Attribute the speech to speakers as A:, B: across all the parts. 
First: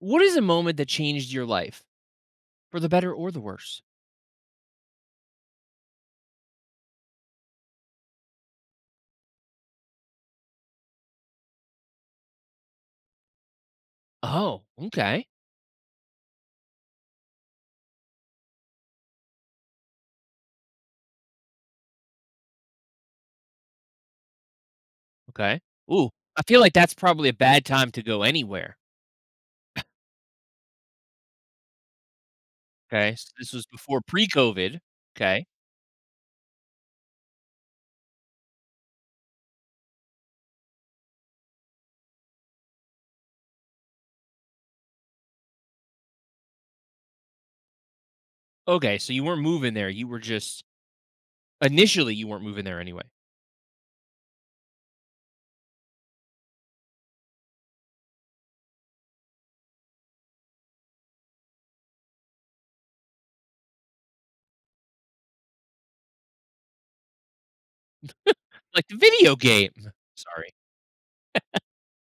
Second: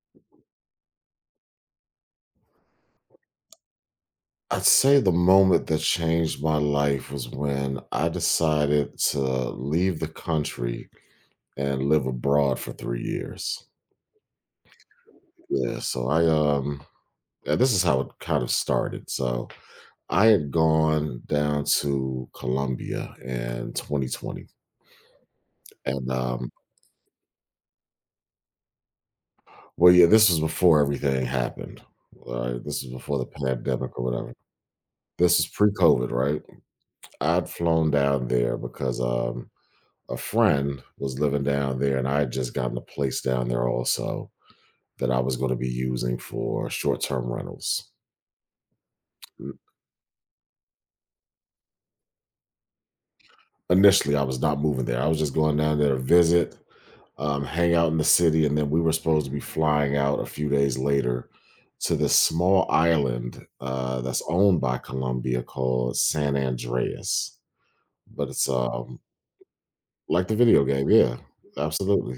A: What is a moment that changed your life for the better or the worse?
B: I'd say the moment that changed my life was when I decided to leave the country and live abroad for 3 years.
A: Oh, okay.
B: Yeah, so I yeah, this is how it kind of started. So I had gone down to Colombia in 2020.
A: Okay.
B: And
A: Ooh, I feel like that's probably a bad time to go anywhere.
B: well yeah, this was before everything happened. All right, this was
A: Okay.
B: before the
A: So this was
B: pandemic
A: before
B: or whatever.
A: pre-COVID.
B: This
A: Okay.
B: was pre-COVID, right? I'd flown down there because a friend was living down there, and I had just gotten a place down there also that I was going to be using for short term rentals.
A: Okay. So you weren't moving there. You were just Initially you weren't moving there anyway.
B: Initially, I was not moving there. I was just going down there to visit, hang out in the city, and then we were supposed to be flying out a few days later to this small island that's owned by Colombia called San Andreas. But it's
A: Like the video game.
B: like the
A: Sorry.
B: video game, yeah, absolutely.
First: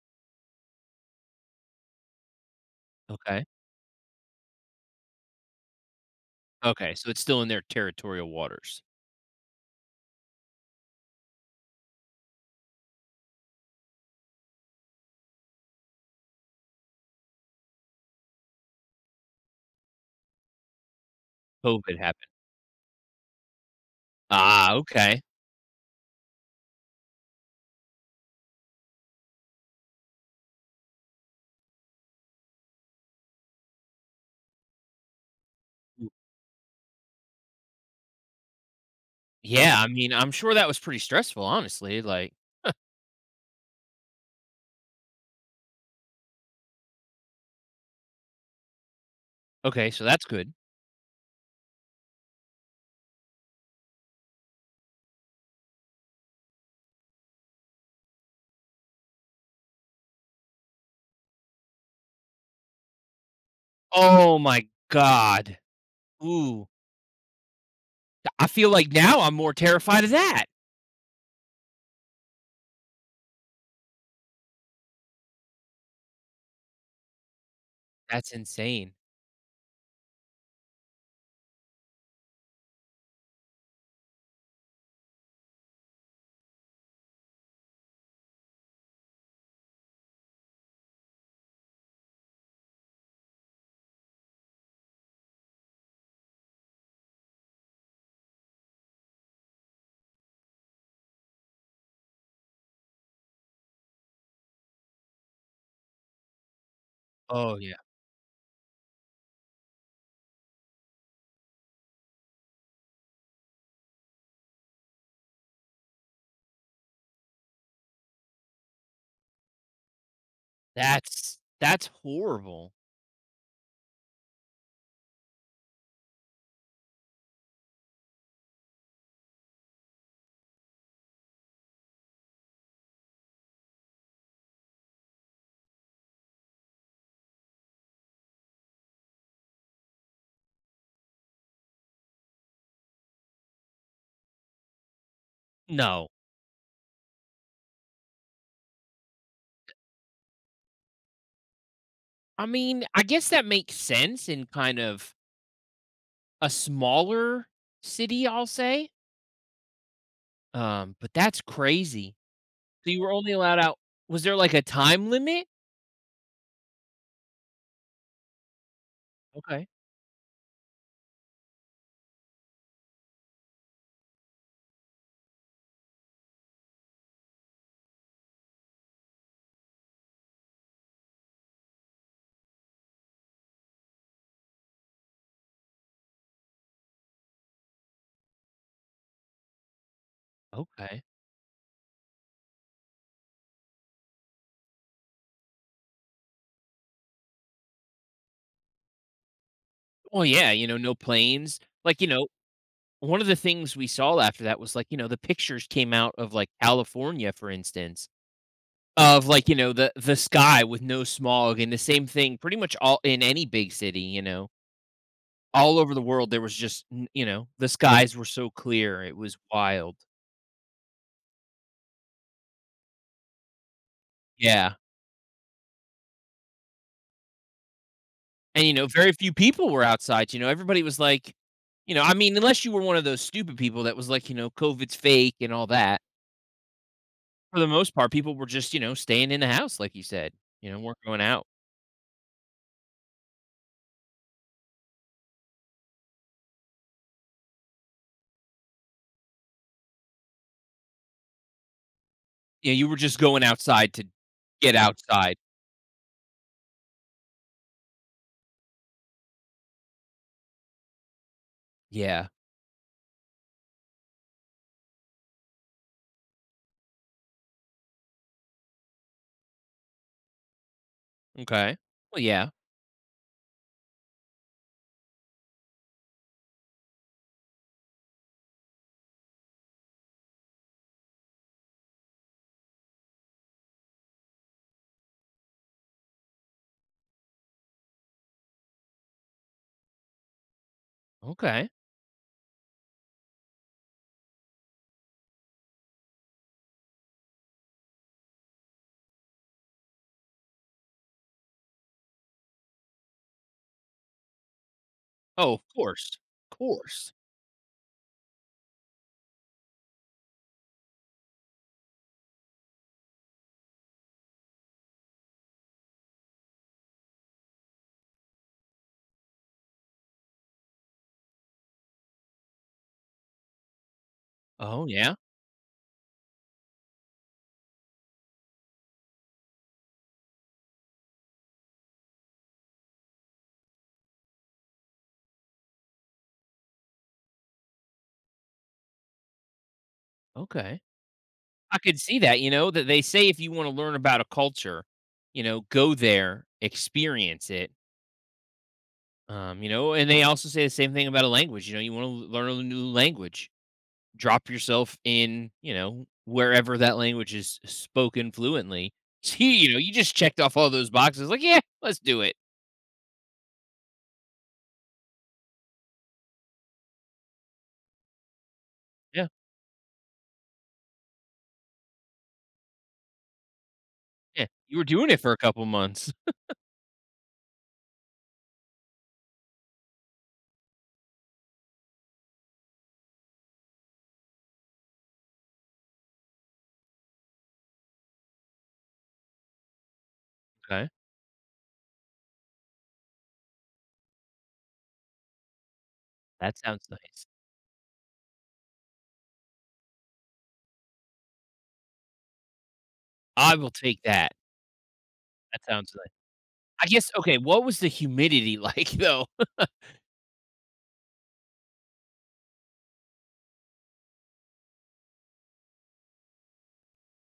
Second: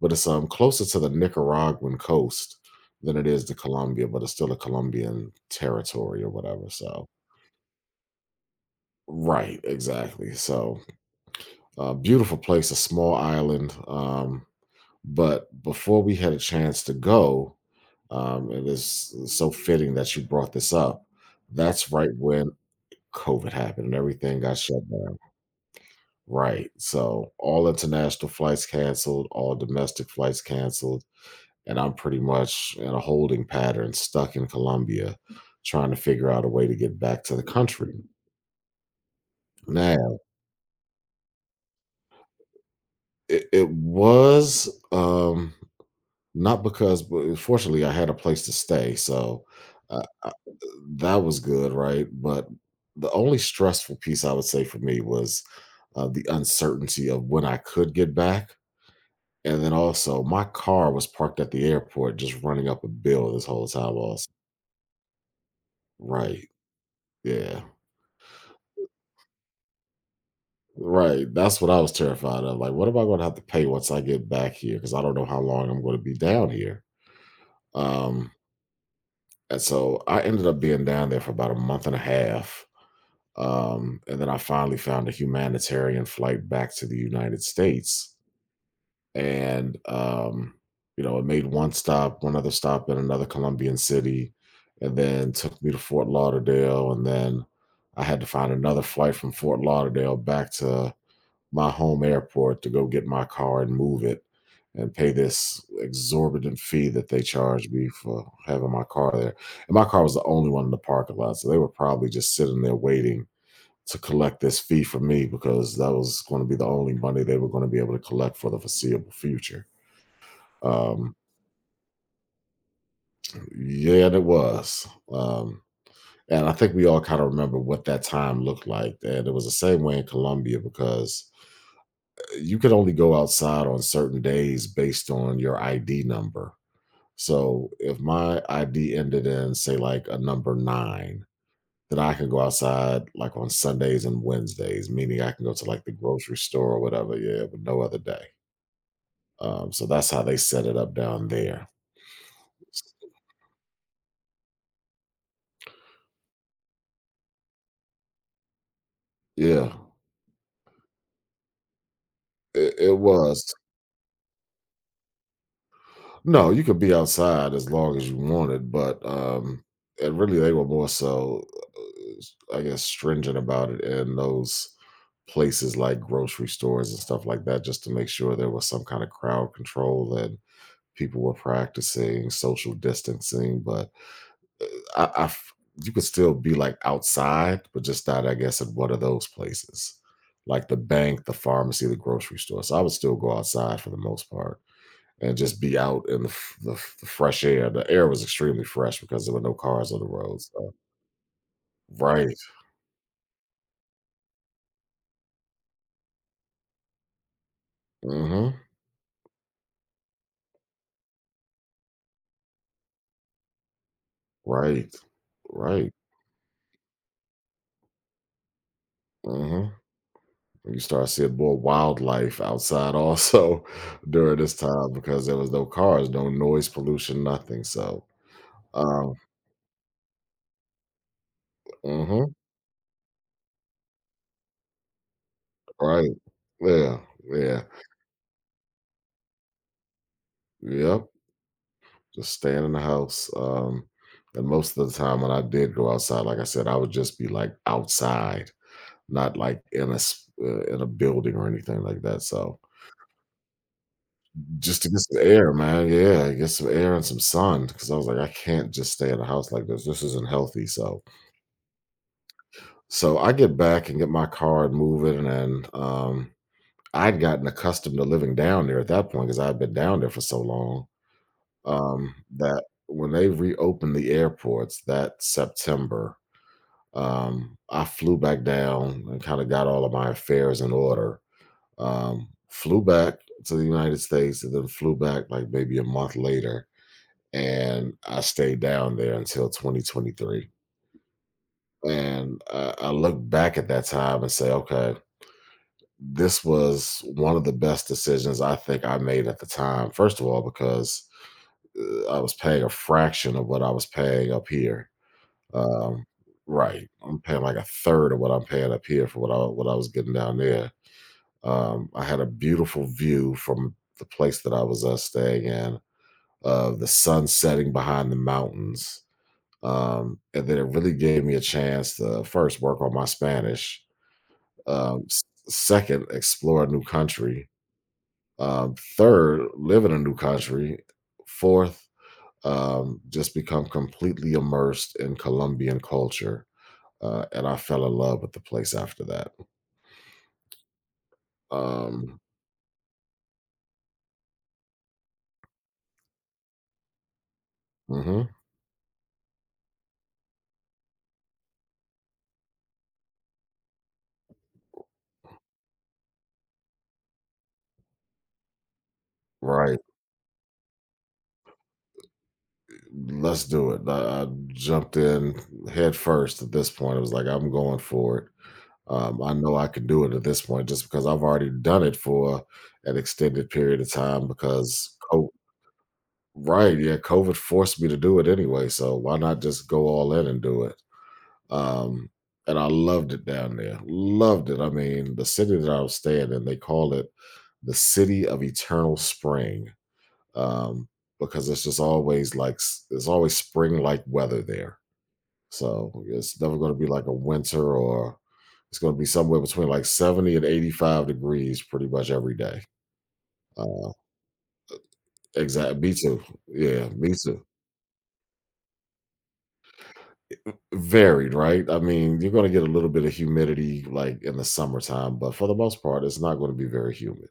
B: But it's closer to the Nicaraguan coast than it is
A: Okay.
B: to Colombia, but it's still a Colombian territory or whatever.
A: Okay.
B: So
A: So it's still in their territorial waters.
B: right, exactly. So beautiful place, a small island. But before we had a chance to go, it is so fitting that you brought this up. That's
A: COVID
B: right
A: happened.
B: when COVID happened and everything got
A: Ah,
B: shut down.
A: okay.
B: Right. So all international flights canceled, all domestic flights canceled and I'm pretty much in a holding pattern, stuck in Colombia, trying to
A: Mm,
B: figure out a way to get back to the country.
A: yeah, I mean,
B: Now,
A: I'm sure that was pretty stressful, honestly. Like,
B: it was not because, but fortunately, I had a place to stay, so
A: okay,
B: uh,
A: so that's
B: I,
A: good.
B: that was good, right? But the only stressful piece I would say for me was the uncertainty of when I could get back. And then also, my car was parked at the airport, just running up a bill this whole time. Also,
A: Oh my god.
B: right?
A: Ooh,
B: Yeah.
A: I feel like now I'm more terrified of that.
B: Right. That's what I was terrified of. Like, what am I going to have to pay once I get back here? Because I don't know how long I'm going to be down here. Um,
A: That's insane.
B: and so I ended up being down there for about a month and a half. And then I finally found a humanitarian flight back to the United States. And it made one stop, one other stop in another Colombian city, and then took me to Fort Lauderdale. And then I had to find another flight from Fort Lauderdale back to my home airport to go get my car and move it and pay this exorbitant fee that they
A: Oh,
B: charged
A: yeah.
B: me for having my car there. And my car was the only one in the parking lot. So they were probably just sitting there waiting to collect this fee from me because that was going to be the only money they were going to be able to collect for the foreseeable future. Um,
A: That's horrible.
B: yeah, it was. Um, and I think we all kind of remember what that time looked like. And it was the same way in Colombia because you could only go outside on certain days based on your ID number. So if my ID ended in, say, like a number nine, then I can go outside like on Sundays and Wednesdays, meaning I can go to like the
A: No.
B: grocery store or whatever. Yeah, but no other day. So that's how they set it up down there.
A: I mean, I guess that makes sense in kind of a smaller city, I'll say.
B: Yeah,
A: But that's crazy.
B: it, it
A: So you were only
B: was.
A: allowed out Was there, like, a time limit?
B: No, you could be outside as long as you wanted, but
A: Okay.
B: and really they were I guess, stringent about it in those places like grocery stores and stuff like that, just to make sure there was some kind of crowd control and people were practicing social distancing. But I, I f- you could still be like outside, but just not, I guess, at one of those places, like the
A: Okay.
B: bank, the pharmacy, the grocery store. So I would still go outside for the most part and just be out in the fresh air. The air was extremely fresh because there were no cars on the
A: Well,
B: roads.
A: yeah,
B: So.
A: no planes. Like,
B: Right.
A: one of the things we saw after that was, like, the pictures came out of, like, California, for instance,
B: Mm-hmm.
A: of like the sky with no smog, and the same thing pretty much all in any big city,
B: Right.
A: all
B: Right.
A: over the world. There was just the, right, skies were so clear, it was
B: Mm-hmm.
A: wild.
B: You start seeing more wildlife outside also during this
A: Yeah,
B: time because there was no cars, no noise pollution, nothing. So,
A: and very
B: um,
A: few people were outside, everybody was like, I
B: hmm
A: mean, unless you were one of those stupid people that was like, COVID's fake and all that.
B: right. Yeah.
A: For
B: Yeah.
A: the most part people were just staying in the house like you said, weren't
B: Yep.
A: going out.
B: Just staying in the house. And most of the time when I did go outside, like I said, I would just be like outside not like in a s in a building or anything like that, so
A: You were just going outside to get
B: just to get some
A: outside,
B: air, man, yeah, get some air and some sun because I was like, "I can't just stay in a house like this isn't healthy," so
A: yeah.
B: so I get back and get my car and move it, and then, I'd gotten accustomed to living down there at that point because 'cause I'd been down there for so long,
A: Okay. Well, yeah.
B: that when they reopened the airports that September, I flew back down and kinda got all of my affairs in order flew back to the United States and then flew back like maybe a month later. And I stayed down there until 2023.
A: Okay.
B: And I look back at that time and say, okay, this was one of the best decisions I think I made at the time. First of all, because I was paying a fraction of what I was paying up here.
A: Oh, of
B: Um,
A: course. Of
B: right.
A: course.
B: I'm paying like a third of what I'm paying up here for what I was getting down there. I had a beautiful view from the place that I was staying in of the sun setting behind the mountains. And then it really gave me a chance to first work on my Spanish,
A: Oh, yeah?
B: second, explore a new country, third, live in a new country, fourth, just become completely immersed in Colombian culture. And I fell in love with the place after that.
A: Okay. I could
B: Um,
A: see that, that they say if you wanna learn about a culture, go there, experience it.
B: mhm.
A: And they also say the same thing about a language, you wanna learn a new language, drop yourself in, wherever that language is spoken fluently. See,
B: Right.
A: you just checked off all those boxes, like, "Yeah, let's do it."
B: Let's do it. I jumped in head first at this point. It was like, I'm going for it.
A: Yeah.
B: I know I can do it at this point just because I've already done it for an extended period of time
A: Yeah, you were doing it for a couple months.
B: right, yeah, COVID forced me to do it anyway. So why not just go all in and do it? Um, and I loved it down there. Loved it. I mean, the city that I was staying in, they call it the city of eternal spring um,
A: Okay.
B: because it's just always like s- it's always spring like weather there. So it's never
A: That
B: going to be
A: sounds
B: like a
A: nice.
B: winter or it's going to be somewhere between like 70 and 85 degrees pretty much every day.
A: I will
B: Uh,
A: take that. That
B: exactly. Me
A: sounds nice.
B: too.
A: I
B: Yeah,
A: guess
B: me
A: okay,
B: too.
A: what was the humidity like though?
B: Varied, right? I mean, you're going to get a little bit of humidity like in the summertime, but for the most part, it's not going to be very humid.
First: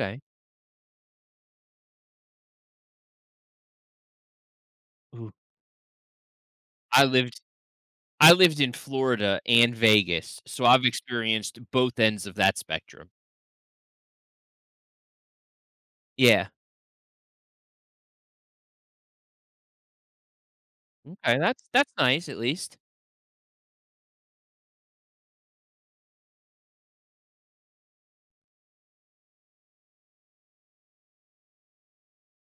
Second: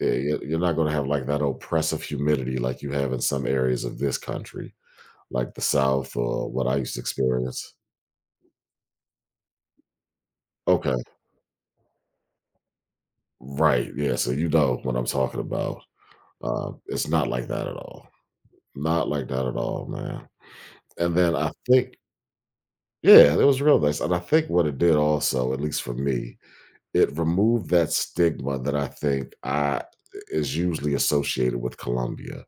B: Yeah, you're not going to have like that oppressive humidity like you have in some areas of this country,
A: Ooh.
B: like the South or what I used to
A: I lived
B: experience.
A: I lived in Florida and Vegas, so I've
B: Okay.
A: experienced both ends of that spectrum.
B: Right, yeah, so you know what I'm talking about.
A: Yeah.
B: It's not like that at all. Not like that at all, man. And then
A: Okay,
B: I
A: that's
B: think
A: nice at least.
B: yeah, it was real nice, and I think what it did also, at least for me, it removed that stigma that I think I is usually associated with Colombia,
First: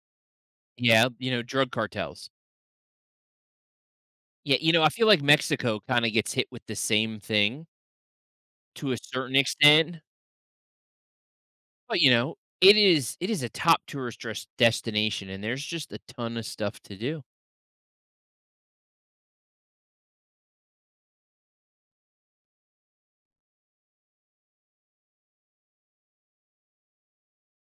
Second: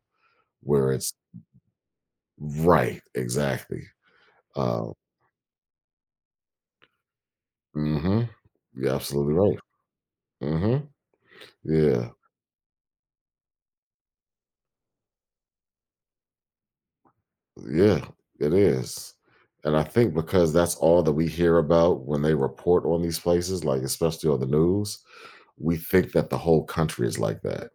B: where
A: Yeah,
B: it's
A: drug cartels.
B: right, exactly.
A: Yeah, I
B: Uh,
A: feel like Mexico kind of gets hit with the same thing
B: mhm.
A: to
B: You're
A: a
B: absolutely
A: certain
B: right.
A: extent,
B: Mhm.
A: but
B: Yeah.
A: it is a top tourist destination, and there's just a ton of stuff to do.
B: Yeah, it is. And I think because that's all that we hear about when they report on these places, like especially on the news, we think that the whole country is like that.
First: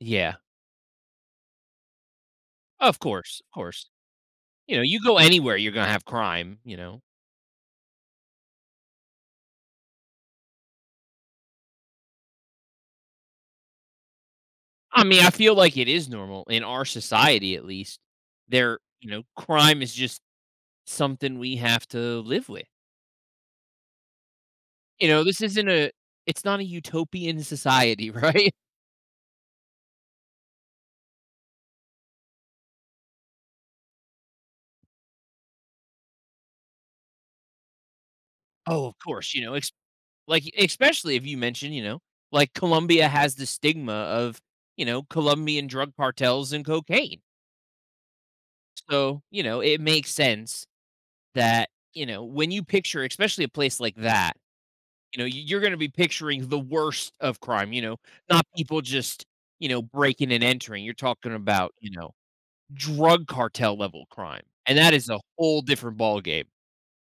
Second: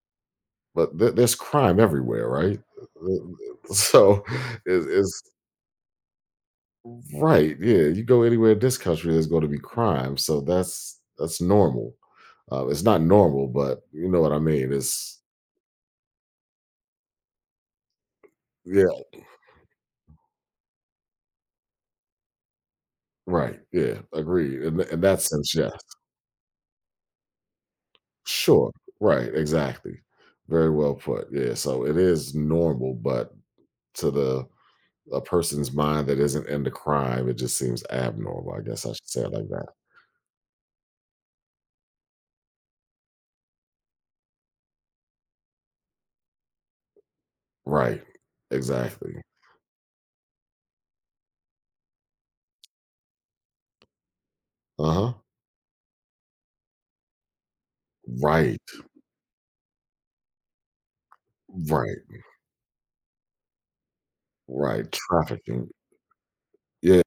A: Yeah.
B: But there's crime everywhere, right?
A: Of course. Of course.
B: So
A: You go
B: is
A: anywhere, you're going to have crime.
B: right? Yeah, you go anywhere in this country, there's going to be crime. So that's normal. It's not normal, but you know what I mean.
A: I
B: It's
A: mean, I feel like it is normal in our society, at least. There,
B: yeah,
A: crime is just something we have to live with.
B: right. Yeah, agreed. In that
A: This
B: sense,
A: isn't
B: yes.
A: a, it's not a utopian society, right?
B: Sure. Right. Exactly. Very well put. Yeah. So it is normal, but to the a person's mind that isn't into crime, it just seems abnormal. I guess
A: Oh,
B: I
A: of
B: should say it
A: course,
B: like that.
A: like, especially if you mention, like Colombia has the stigma of, Colombian drug cartels and cocaine.
B: Right. Exactly.
A: So, it makes sense that, when you picture, especially a place like that,
B: Uh huh.
A: You know, y you're gonna be picturing the worst of crime, not
B: Right.
A: people just, breaking and entering. You're talking about,
B: Right.
A: drug cartel level crime, and
B: Right.
A: that is a whole
B: Trafficking.
A: different ballgame.
B: Yeah.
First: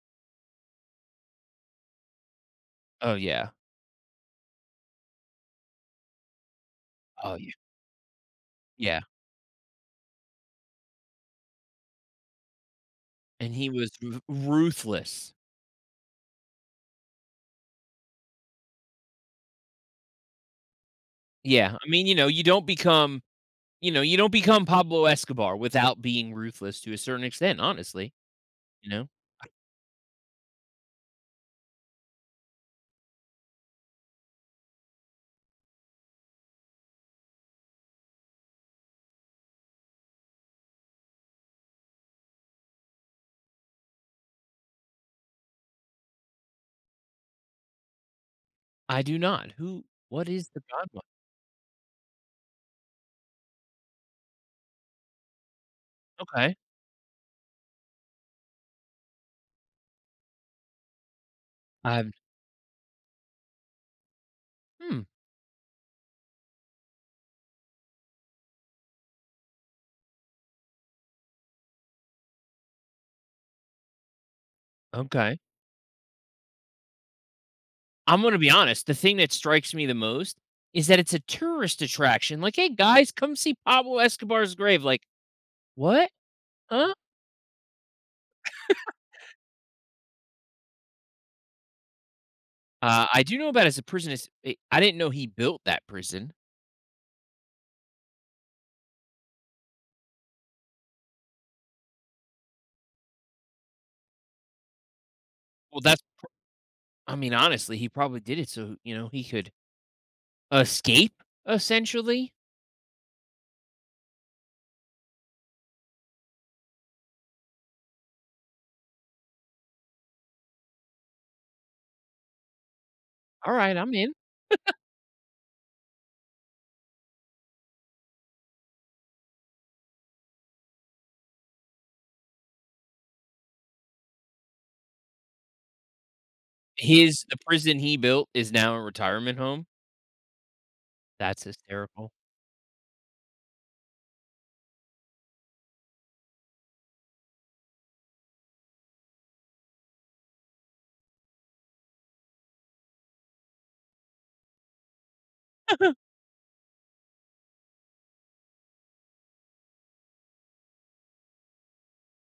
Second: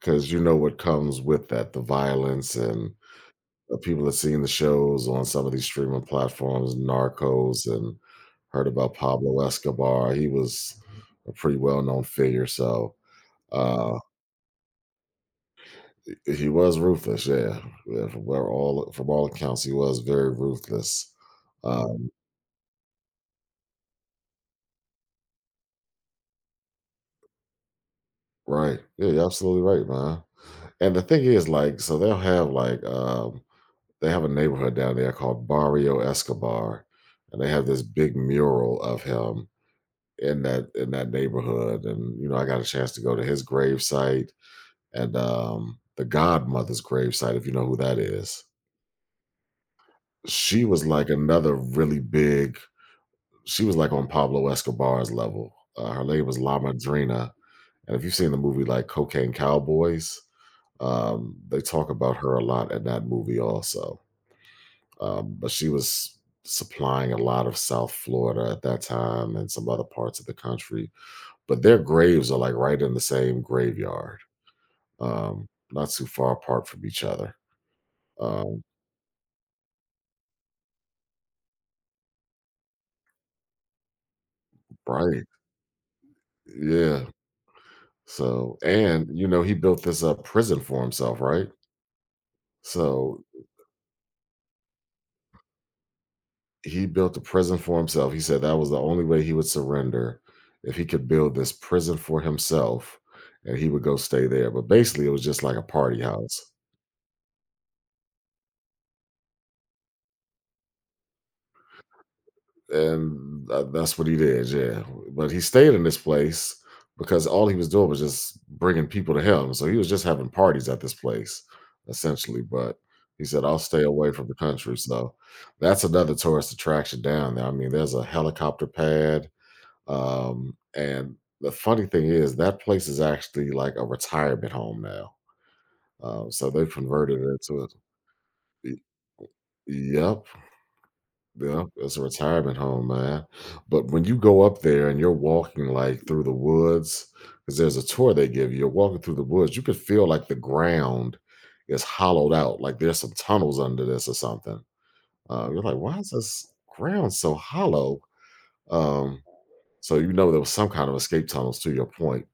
B: Because you know what comes with that the violence and
A: Oh, yeah.
B: the people that seen the shows on some of these streaming platforms,
A: Oh, yeah.
B: Narcos, and heard about
A: Yeah,
B: Pablo Escobar. He was a pretty well known figure. So
A: and he was
B: Uh,
A: ru ruthless.
B: he was ruthless, yeah, yeah. From all accounts, he was very ruthless.
A: Yeah, I mean,
B: Um,
A: you don't become Pablo Escobar without being ruthless to a certain extent, honestly,
B: right,
A: you
B: yeah,
A: know?
B: you're absolutely right, man. And the thing is, like, so they'll have like they have a neighborhood down there called Barrio Escobar, and they have this big mural of him in that neighborhood. And you know, I got a chance to go to his gravesite and the Godmother's gravesite, if you know who that is.
A: I do not. Who what is the
B: She was
A: god one?
B: like another really big She was like on Pablo Escobar's level. Her name was
A: Okay.
B: La Madrina, and if you've seen the movie like Cocaine Cowboys, they talk
A: I've
B: about her a lot in that movie also.
A: hmm,
B: But she was supplying a lot of South Florida at that time and some other parts of the country. But their graves are like right in the same graveyard,
A: okay.
B: um, not too far apart from each other.
A: I'm gonna be
B: Um,
A: honest, the thing that strikes me the most is that it's a tourist attraction. Like, "Hey, guys, come see Pablo Escobar's grave." Like,
B: right?
A: "What? Huh?"
B: Yeah. So, and you know, he built this prison for himself, right?
A: I
B: So
A: do know about his prison is I didn't know he built that prison.
B: he built a prison for himself. He said that was the only way he would surrender if he could build this prison for himself and he would go stay there. But basically, it was just like a
A: Well,
B: party
A: that's pr
B: house.
A: I mean, honestly, he probably did it so, he could escape, essentially.
B: And that's what he did. Yeah. But he stayed in this place because all he was doing was just bringing people to him. So he was just having parties at this place, essentially. But he said, I'll
A: Alright,
B: stay
A: I'm
B: away
A: in.
B: from the country. So that's another tourist attraction down there. I mean, there's a helicopter pad. And the funny thing is that place is actually like a retirement home now. So they've converted
A: His the
B: it to a
A: prison he built is now
B: y-
A: a retirement home.
B: Yep,
A: That's
B: yep, it's a
A: hysterical.
B: retirement home, man. But when you go up there and you're walking like through the woods, because there's a tour they give you, you're walking through the woods, you can feel like the ground is hollowed out, like there's some tunnels under this or something. You're like, why is this ground so hollow? Um, so you know there was some kind of escape tunnels to your point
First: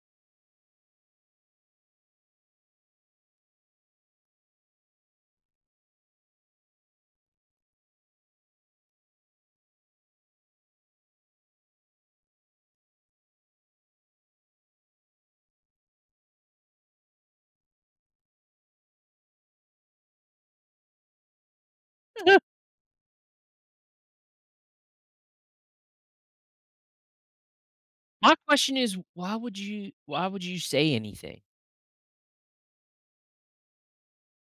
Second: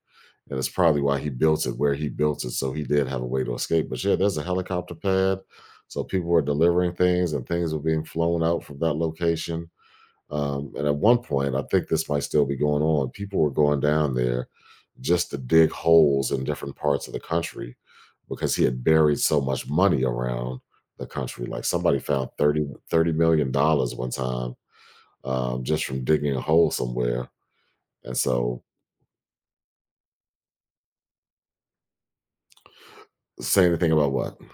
B: and it's probably why he built it where he built it. So he did have a way to escape. But yeah, there's a helicopter pad, so people were delivering things, and things were being flown out from that location. And at one point, I think this might still be going on. People were going down there just to dig holes in different parts of the country because he had buried so much money around the country. Like somebody found thirty million dollars one time just from digging a hole somewhere. And
A: My
B: so
A: question is, why would you say anything?
B: saying anything about what?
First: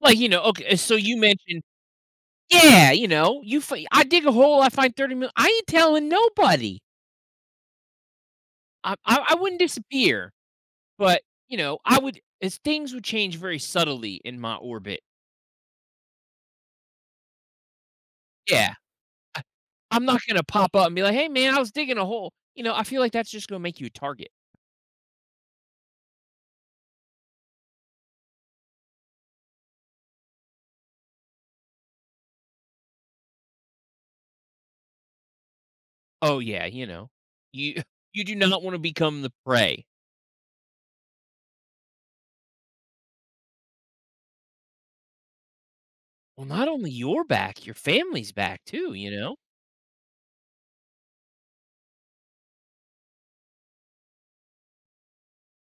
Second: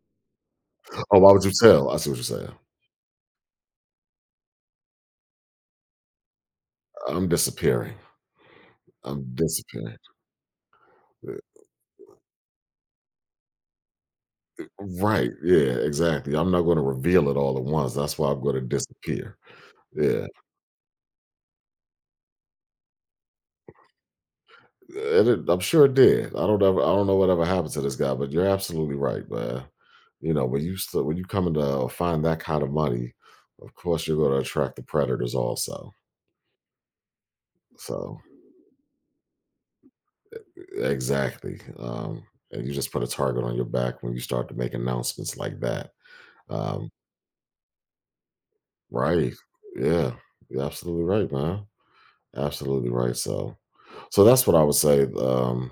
A: Like, okay, so you
B: Oh, why would you
A: mentioned.
B: tell? I see what you're saying.
A: Yeah, you know, you fi I dig a hole, I find 30 million. I ain't telling nobody.
B: I'm disappearing.
A: I I
B: I'm
A: I wouldn't
B: disappearing.
A: disappear, but,
B: Uh,
A: I would as things would change very subtly in my orbit.
B: Right. Yeah, exactly. I'm not going to reveal it all at once. That's why I'm going to
A: Yeah.
B: disappear.
A: I I'm not
B: Yeah.
A: gonna pop up and be like, "Hey, man, I was digging a hole." I feel like that's just gonna make you a target.
B: I'm sure it did. I don't know whatever happened to this guy, but you're absolutely right, man. You know, when you still, when you come to find that kind of money, of course you're going to attract the predators also.
A: Oh, yeah, you know, you
B: So
A: you do not wanna become the prey.
B: exactly. And you just put a target on your back when you start to make announcements like that.
A: Well, not
B: Um,
A: only your back, your family's back too, you
B: right.
A: know?
B: Yeah. You're absolutely right, man. Absolutely right. So, so that's what I would say.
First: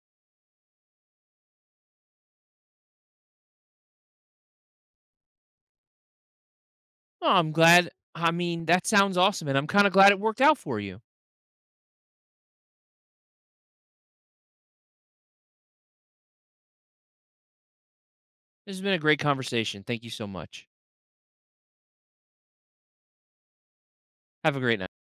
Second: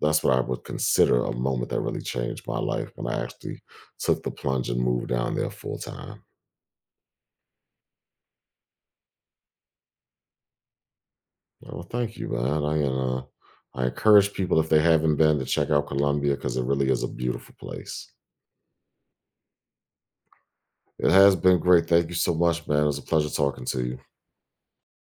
B: That's what I would consider a moment that really changed my life when I actually took the plunge and moved down there full time.
A: Oh, I'm glad. I mean, that sounds awesome, and I'm kinda glad it worked out for you.
B: Oh, well, thank you, man. I encourage people if they haven't been to check out Colombia because it really is a beautiful place.
A: This has been a great conversation. Thank you so much.
B: It has been great. Thank you so much, man. It was a pleasure talking to you.
A: Have a great night.